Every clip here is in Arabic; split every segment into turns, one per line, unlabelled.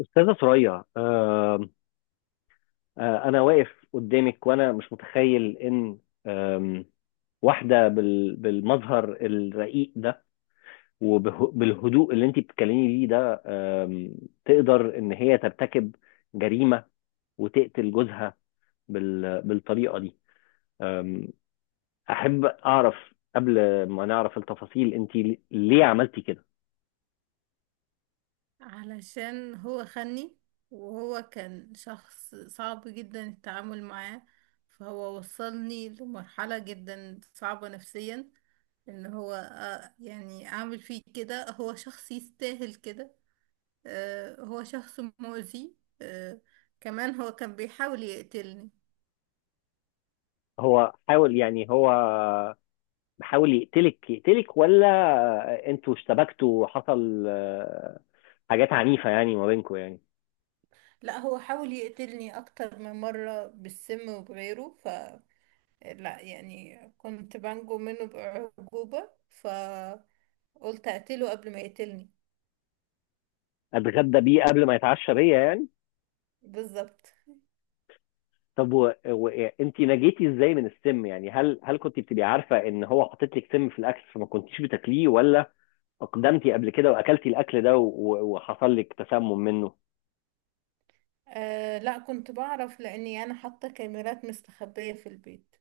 أستاذة ثريا، أنا واقف قدامك وأنا مش متخيل إن آم، واحدة بالمظهر الرقيق ده وبالهدوء اللي أنت بتتكلمي بيه ده، آم، تقدر إن هي ترتكب جريمة وتقتل جوزها بالطريقة دي. آم، أحب أعرف قبل ما نعرف التفاصيل، أنت ليه عملتي كده؟
علشان هو خني، وهو كان شخص صعب جدا التعامل معاه. فهو وصلني لمرحلة جدا صعبة نفسيا ان هو يعني اعمل فيه كده. هو شخص يستاهل كده. هو شخص مؤذي. آه، كمان هو كان بيحاول يقتلني.
هو حاول، يعني هو بحاول يقتلك، ولا انتوا اشتبكتوا حصل حاجات عنيفة يعني ما بينكم؟ يعني
لا هو حاول يقتلني اكتر من مرة بالسم وبغيره. لا يعني كنت بنجو منه بأعجوبة، فقلت أقتله قبل ما يقتلني.
اتغدى بيه قبل ما يتعشى بيا يعني.
بالظبط.
طب، وانت نجيتي ازاي من السم؟ يعني هل كنت بتبقي عارفة ان هو حاطط لك سم في الاكل فما كنتيش بتاكليه، ولا اقدمتي قبل كده واكلتي الاكل ده وحصل لك تسمم منه؟
آه لا، كنت بعرف لأني أنا حاطة كاميرات مستخبية في البيت.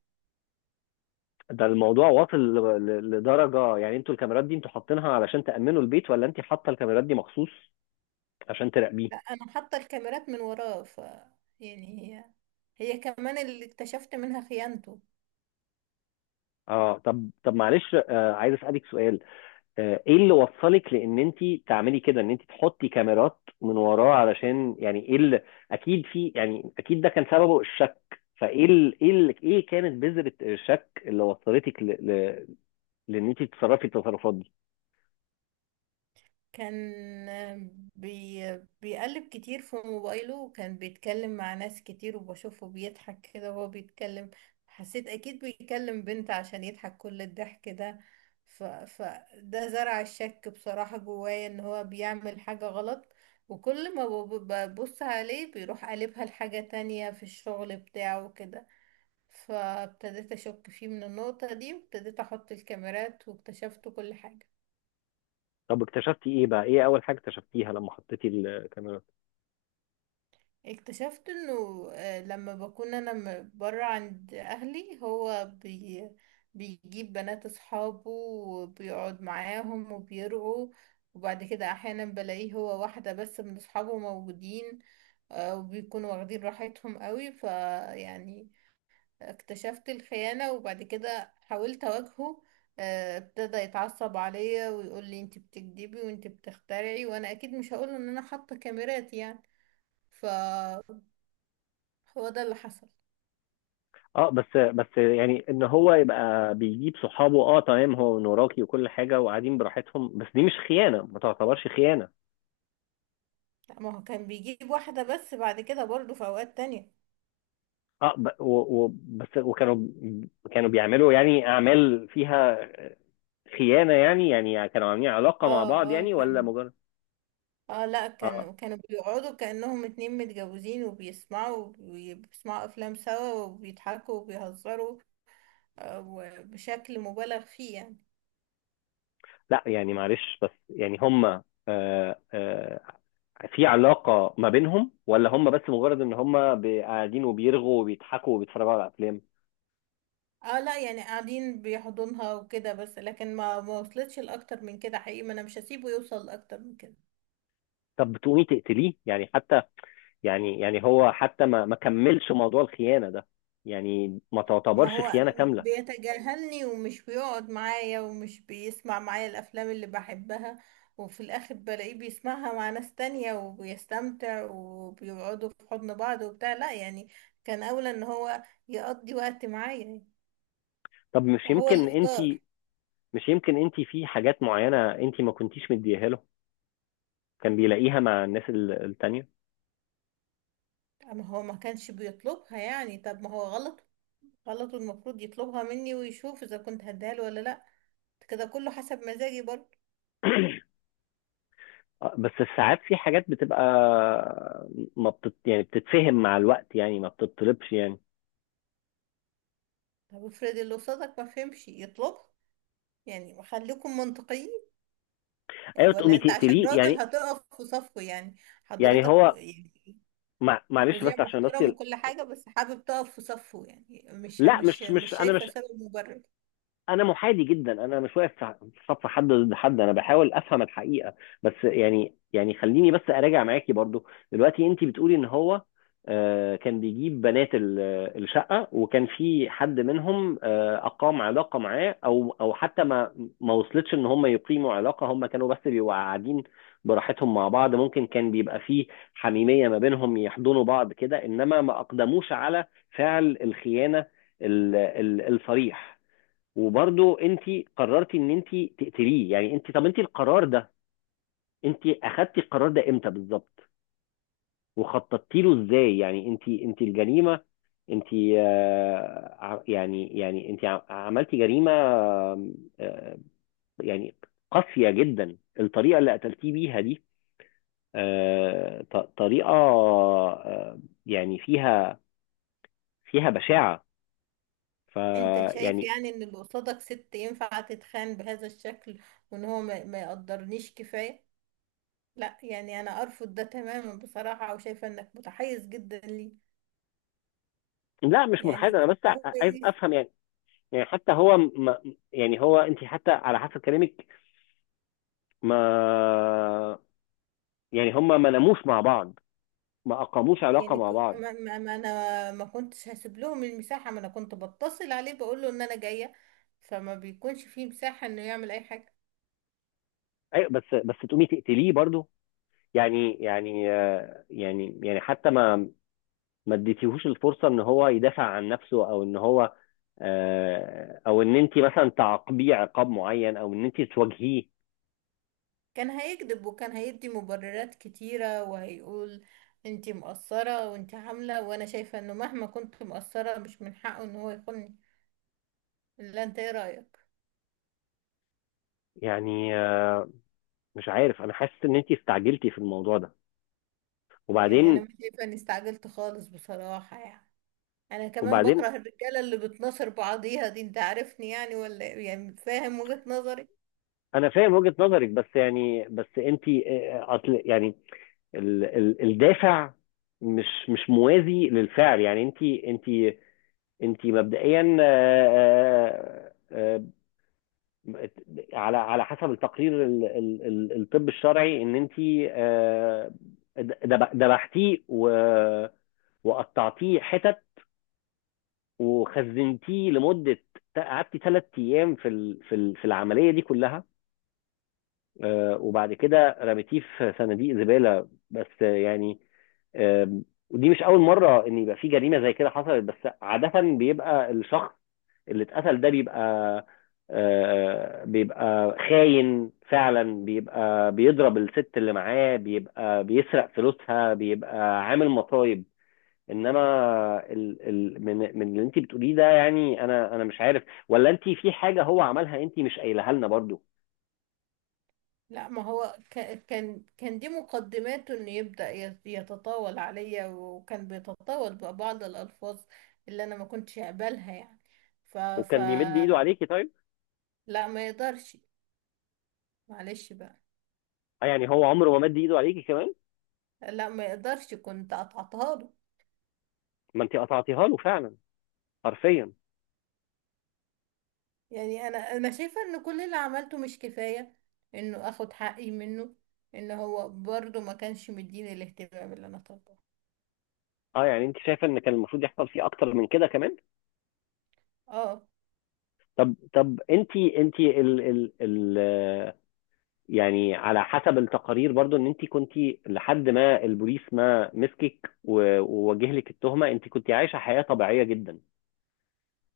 ده الموضوع واصل لدرجة؟ يعني انتوا الكاميرات دي انتوا حاطينها علشان تأمنوا البيت، ولا انت حاطة الكاميرات دي مخصوص عشان تراقبيه؟
لا أنا حاطة الكاميرات من وراه. ف يعني هي هي كمان اللي اكتشفت منها خيانته.
اه، طب، معلش، عايز اسالك سؤال. ايه اللي وصلك لان انت تعملي كده، ان انت تحطي كاميرات من وراه؟ علشان يعني ايه اللي اكيد في، يعني اكيد ده كان سببه الشك. فايه ايه ايه كانت بذرة الشك اللي وصلتك لان انت تتصرفي التصرفات دي؟
كان بي بيقلب كتير في موبايله، وكان بيتكلم مع ناس كتير، وبشوفه بيضحك كده وهو بيتكلم. حسيت أكيد بيكلم بنت عشان يضحك كل الضحك ده. ف... فده زرع الشك بصراحة جوايا إن هو بيعمل حاجة غلط. وكل ما ببص عليه بيروح قلبها لحاجة تانية في الشغل بتاعه كده. فابتديت أشك فيه من النقطة دي، وابتديت أحط الكاميرات، واكتشفت كل حاجة.
طب، اكتشفتي ايه بقى؟ ايه اول حاجة اكتشفتيها لما حطيتي الكاميرات؟
اكتشفت انه لما بكون انا برا عند اهلي هو بيجيب بنات اصحابه وبيقعد معاهم وبيرقوا. وبعد كده احيانا بلاقيه هو واحدة بس من اصحابه موجودين. وبيكونوا واخدين راحتهم قوي، فيعني اكتشفت الخيانة. وبعد كده حاولت اواجهه. ابتدى يتعصب عليا ويقول لي انت بتكدبي وانت بتخترعي، وانا اكيد مش هقول ان انا حاطة كاميرات يعني. هو ده اللي حصل.
اه، بس يعني ان هو يبقى بيجيب صحابه، اه تمام، هو من وراكي وكل حاجة، وقاعدين براحتهم، بس دي مش خيانة، ما تعتبرش خيانة.
لا ما هو كان بيجيب واحدة بس، بعد كده برضه في أوقات تانية.
اه بس، وكانوا كانوا بيعملوا يعني اعمال فيها خيانه يعني كانوا عاملين علاقه مع
اه.
بعض،
اه
يعني؟
كان.
ولا مجرد...
اه لا،
اه
كانوا بيقعدوا كأنهم اتنين متجوزين، وبيسمعوا وبيسمعوا أفلام سوا وبيضحكوا وبيهزروا. وبشكل مبالغ فيه يعني.
لا يعني، معلش بس، يعني هم آه آه في علاقه ما بينهم، ولا هم بس مجرد ان هم قاعدين وبيرغوا وبيضحكوا وبيتفرجوا على افلام؟
اه لا يعني قاعدين بيحضنها وكده بس، لكن ما وصلتش لأكتر من كده حقيقي. ما انا مش هسيبه يوصل لأكتر من كده.
طب بتقومي تقتليه يعني؟ حتى يعني، هو حتى ما كملش موضوع الخيانه ده، يعني ما
ما
تعتبرش
هو
خيانه كامله.
بيتجاهلني، ومش بيقعد معايا، ومش بيسمع معايا الافلام اللي بحبها، وفي الاخر بلاقيه بيسمعها مع ناس تانية وبيستمتع وبيقعدوا في حضن بعض وبتاع. لا يعني كان اولى ان هو يقضي وقت معايا.
طب،
هو اللي اختار.
مش يمكن انت في حاجات معينة انت ما كنتيش مديها له، كان بيلاقيها مع الناس التانية؟
اما هو ما كانش بيطلبها يعني. طب ما هو غلط. غلط، والمفروض يطلبها مني ويشوف اذا كنت هديها له ولا لا. كده كله حسب مزاجي برضه.
بس ساعات في حاجات بتبقى ما بتت... يعني بتتفهم مع الوقت، يعني ما بتطلبش يعني.
طب افرض اللي قصادك ما فهمش يطلبها. يعني خليكم منطقيين.
ايوه،
ولا
تقومي
انت عشان
تقتليه
راجل
يعني
هتقف في صفه يعني؟
يعني
حضرتك
هو
يعني
معلش
مذيع
بس، عشان بس.
محترم وكل حاجة، بس حابب تقف في صفه يعني. مش
لا،
مش
مش
مش
مش انا،
شايفة
مش
سبب مبرر.
انا محايد جدا، انا مش واقف في صف حد ضد حد، انا بحاول افهم الحقيقه. بس يعني، خليني بس اراجع معاكي برضو. دلوقتي انت بتقولي ان هو كان بيجيب بنات الشقه، وكان في حد منهم اقام علاقه معاه، او حتى ما وصلتش ان هم يقيموا علاقه، هم كانوا بس بيبقوا قاعدين براحتهم مع بعض، ممكن كان بيبقى فيه حميميه ما بينهم، يحضنوا بعض كده، انما ما اقدموش على فعل الخيانه الصريح. وبرضه انت قررتي ان انت تقتليه يعني؟ انت، طب انت القرار ده انت اخدتي القرار ده امتى بالظبط؟ وخططتي له ازاي؟ يعني انت الجريمه، انت يعني انت عملتي جريمه، آه، يعني قاسيه جدا الطريقه اللي قتلتيه بيها دي. طريقه يعني فيها فيها بشاعه.
انت شايف
فيعني...
يعني ان اللي قصادك ست ينفع تتخان بهذا الشكل، وان هو ما يقدرنيش كفاية؟ لا يعني انا ارفض ده تماما بصراحة، وشايفة انك متحيز جدا ليه.
لا مش متحيز،
يعني
انا بس
هو
عايز
ايه؟
افهم يعني. حتى هو ما يعني، هو انت حتى على حسب كلامك ما، يعني هما ما ناموش مع بعض، ما اقاموش علاقه
يعني
مع
ك-
بعض.
كمان ما ما انا ما كنتش هسيب لهم المساحة. ما انا كنت بتصل عليه بقول له ان انا جاية، فما بيكونش فيه مساحة انه يعمل اي حاجة.
ايوه، بس تقومي تقتليه برضو؟ يعني، يعني حتى ما اديتيهوش الفرصه ان هو يدافع عن نفسه، او ان هو او ان انت مثلا تعاقبيه عقاب معين، او ان انت تواجهيه.
كان هيكذب وكان هيدي مبررات كتيرة، وهيقول انتي مقصرة وانتي عاملة. وانا شايفة انه مهما كنت مقصرة مش من حقه ان هو يخوني. لا، انت ايه رأيك؟
يعني مش عارف، انا حاسس ان انت استعجلتي في الموضوع ده.
يعني انا
وبعدين،
مش شايفة اني استعجلت خالص بصراحة يعني. انا كمان
وبعدين
بكره الرجالة اللي بتناصر بعضيها دي. انت عارفني يعني ولا إيه؟ يعني فاهم وجهة نظري؟
انا فاهم وجهة نظرك، بس يعني، بس انت اصل يعني ال ال الدافع مش موازي للفعل. يعني، انت مبدئيا، آه، على حسب التقرير الطب الشرعي ان انت آه، دبحتيه وقطعتيه حتت، وخزنتيه لمدة، قعدتي 3 ايام في العملية دي كلها، وبعد كده رميتيه في صناديق زبالة بس. آه، يعني آم، ودي مش أول مرة إن يبقى في جريمة زي كده حصلت، بس عادة بيبقى الشخص اللي اتقتل ده بيبقى بيبقى خاين فعلا، بيبقى بيضرب الست اللي معاه، بيبقى بيسرق فلوسها، بيبقى عامل مصايب، انما ال ال من اللي انت بتقوليه ده، يعني انا مش عارف ولا انت في حاجه هو عملها انت مش قايلها لنا برضو.
لا ما هو كان دي مقدماته انه يبدأ يتطاول عليا، وكان بيتطاول ببعض الألفاظ اللي انا ما كنتش اقبلها يعني. ف ف
وكان بيمد ايده عليكي طيب؟
لا ما يقدرش. معلش بقى.
اه، يعني هو عمره ما مد ايده عليكي كمان،
لا ما يقدرش، كنت قطعتها له.
ما انت قطعتيها له فعلا، حرفيا.
يعني انا شايفة ان كل اللي عملته مش كفاية انه اخد حقي منه. ان هو برضه ما كانش مديني الاهتمام اللي انا طالباه.
اه يعني انت شايفه ان كان المفروض يحصل فيه اكتر من كده كمان؟
اه.
طب، انت ال ال ال يعني على حسب التقارير برضو، ان انت كنت لحد ما البوليس ما مسكك ووجه لك التهمه، انت كنت عايشه حياه طبيعيه جدا.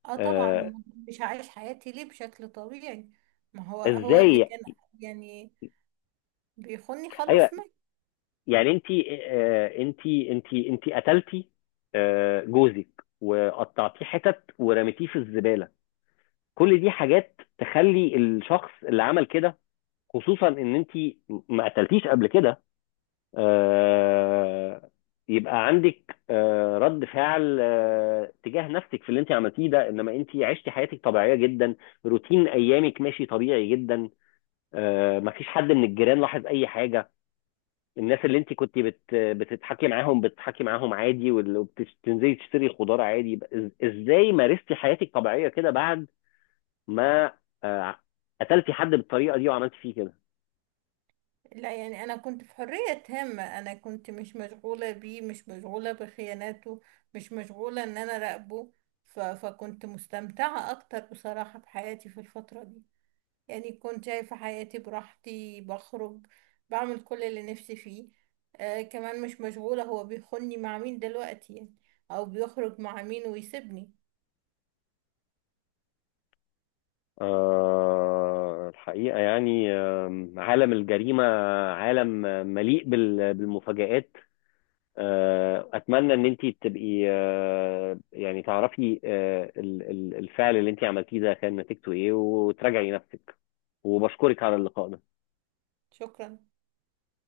اه
آه،
طبعا. مش عايش حياتي ليه بشكل طبيعي؟ ما هو هو اللي
ازاي؟
كان يعني بيخوني
ايوه،
خلاص ما.
يعني انت انت قتلتي جوزك وقطعتيه حتت ورميتيه في الزباله، كل دي حاجات تخلي الشخص اللي عمل كده، خصوصا ان انت ما قتلتيش قبل كده، آه، يبقى عندك رد فعل تجاه نفسك في اللي انت عملتيه ده. انما انت عشتي حياتك طبيعيه جدا، روتين ايامك ماشي طبيعي جدا، ما فيش حد من الجيران لاحظ اي حاجه، الناس اللي انت كنت بتتحكي معاهم، بتتحكي معاهم عادي، وبتنزلي تشتري خضار عادي. يبقى ازاي مارستي حياتك طبيعيه كده بعد ما آه، قتلتي حد بالطريقه دي وعملتي فيه كده؟
لا يعني انا كنت في حرية تامة. انا كنت مش مشغولة بيه، مش مشغولة بخياناته، مش مشغولة ان انا راقبه. ف... فكنت مستمتعة اكتر بصراحة بحياتي في الفترة دي. يعني كنت شايفة حياتي براحتي، بخرج، بعمل كل اللي نفسي فيه. آه كمان مش مشغولة هو بيخوني مع مين دلوقتي يعني، او بيخرج مع مين ويسيبني.
الحقيقه يعني، عالم الجريمه عالم مليء بالمفاجآت. اتمنى ان انت تبقي يعني تعرفي الفعل اللي انت عملتيه ده كان نتيجته ايه، وتراجعي نفسك. وبشكرك على اللقاء ده.
شكرا.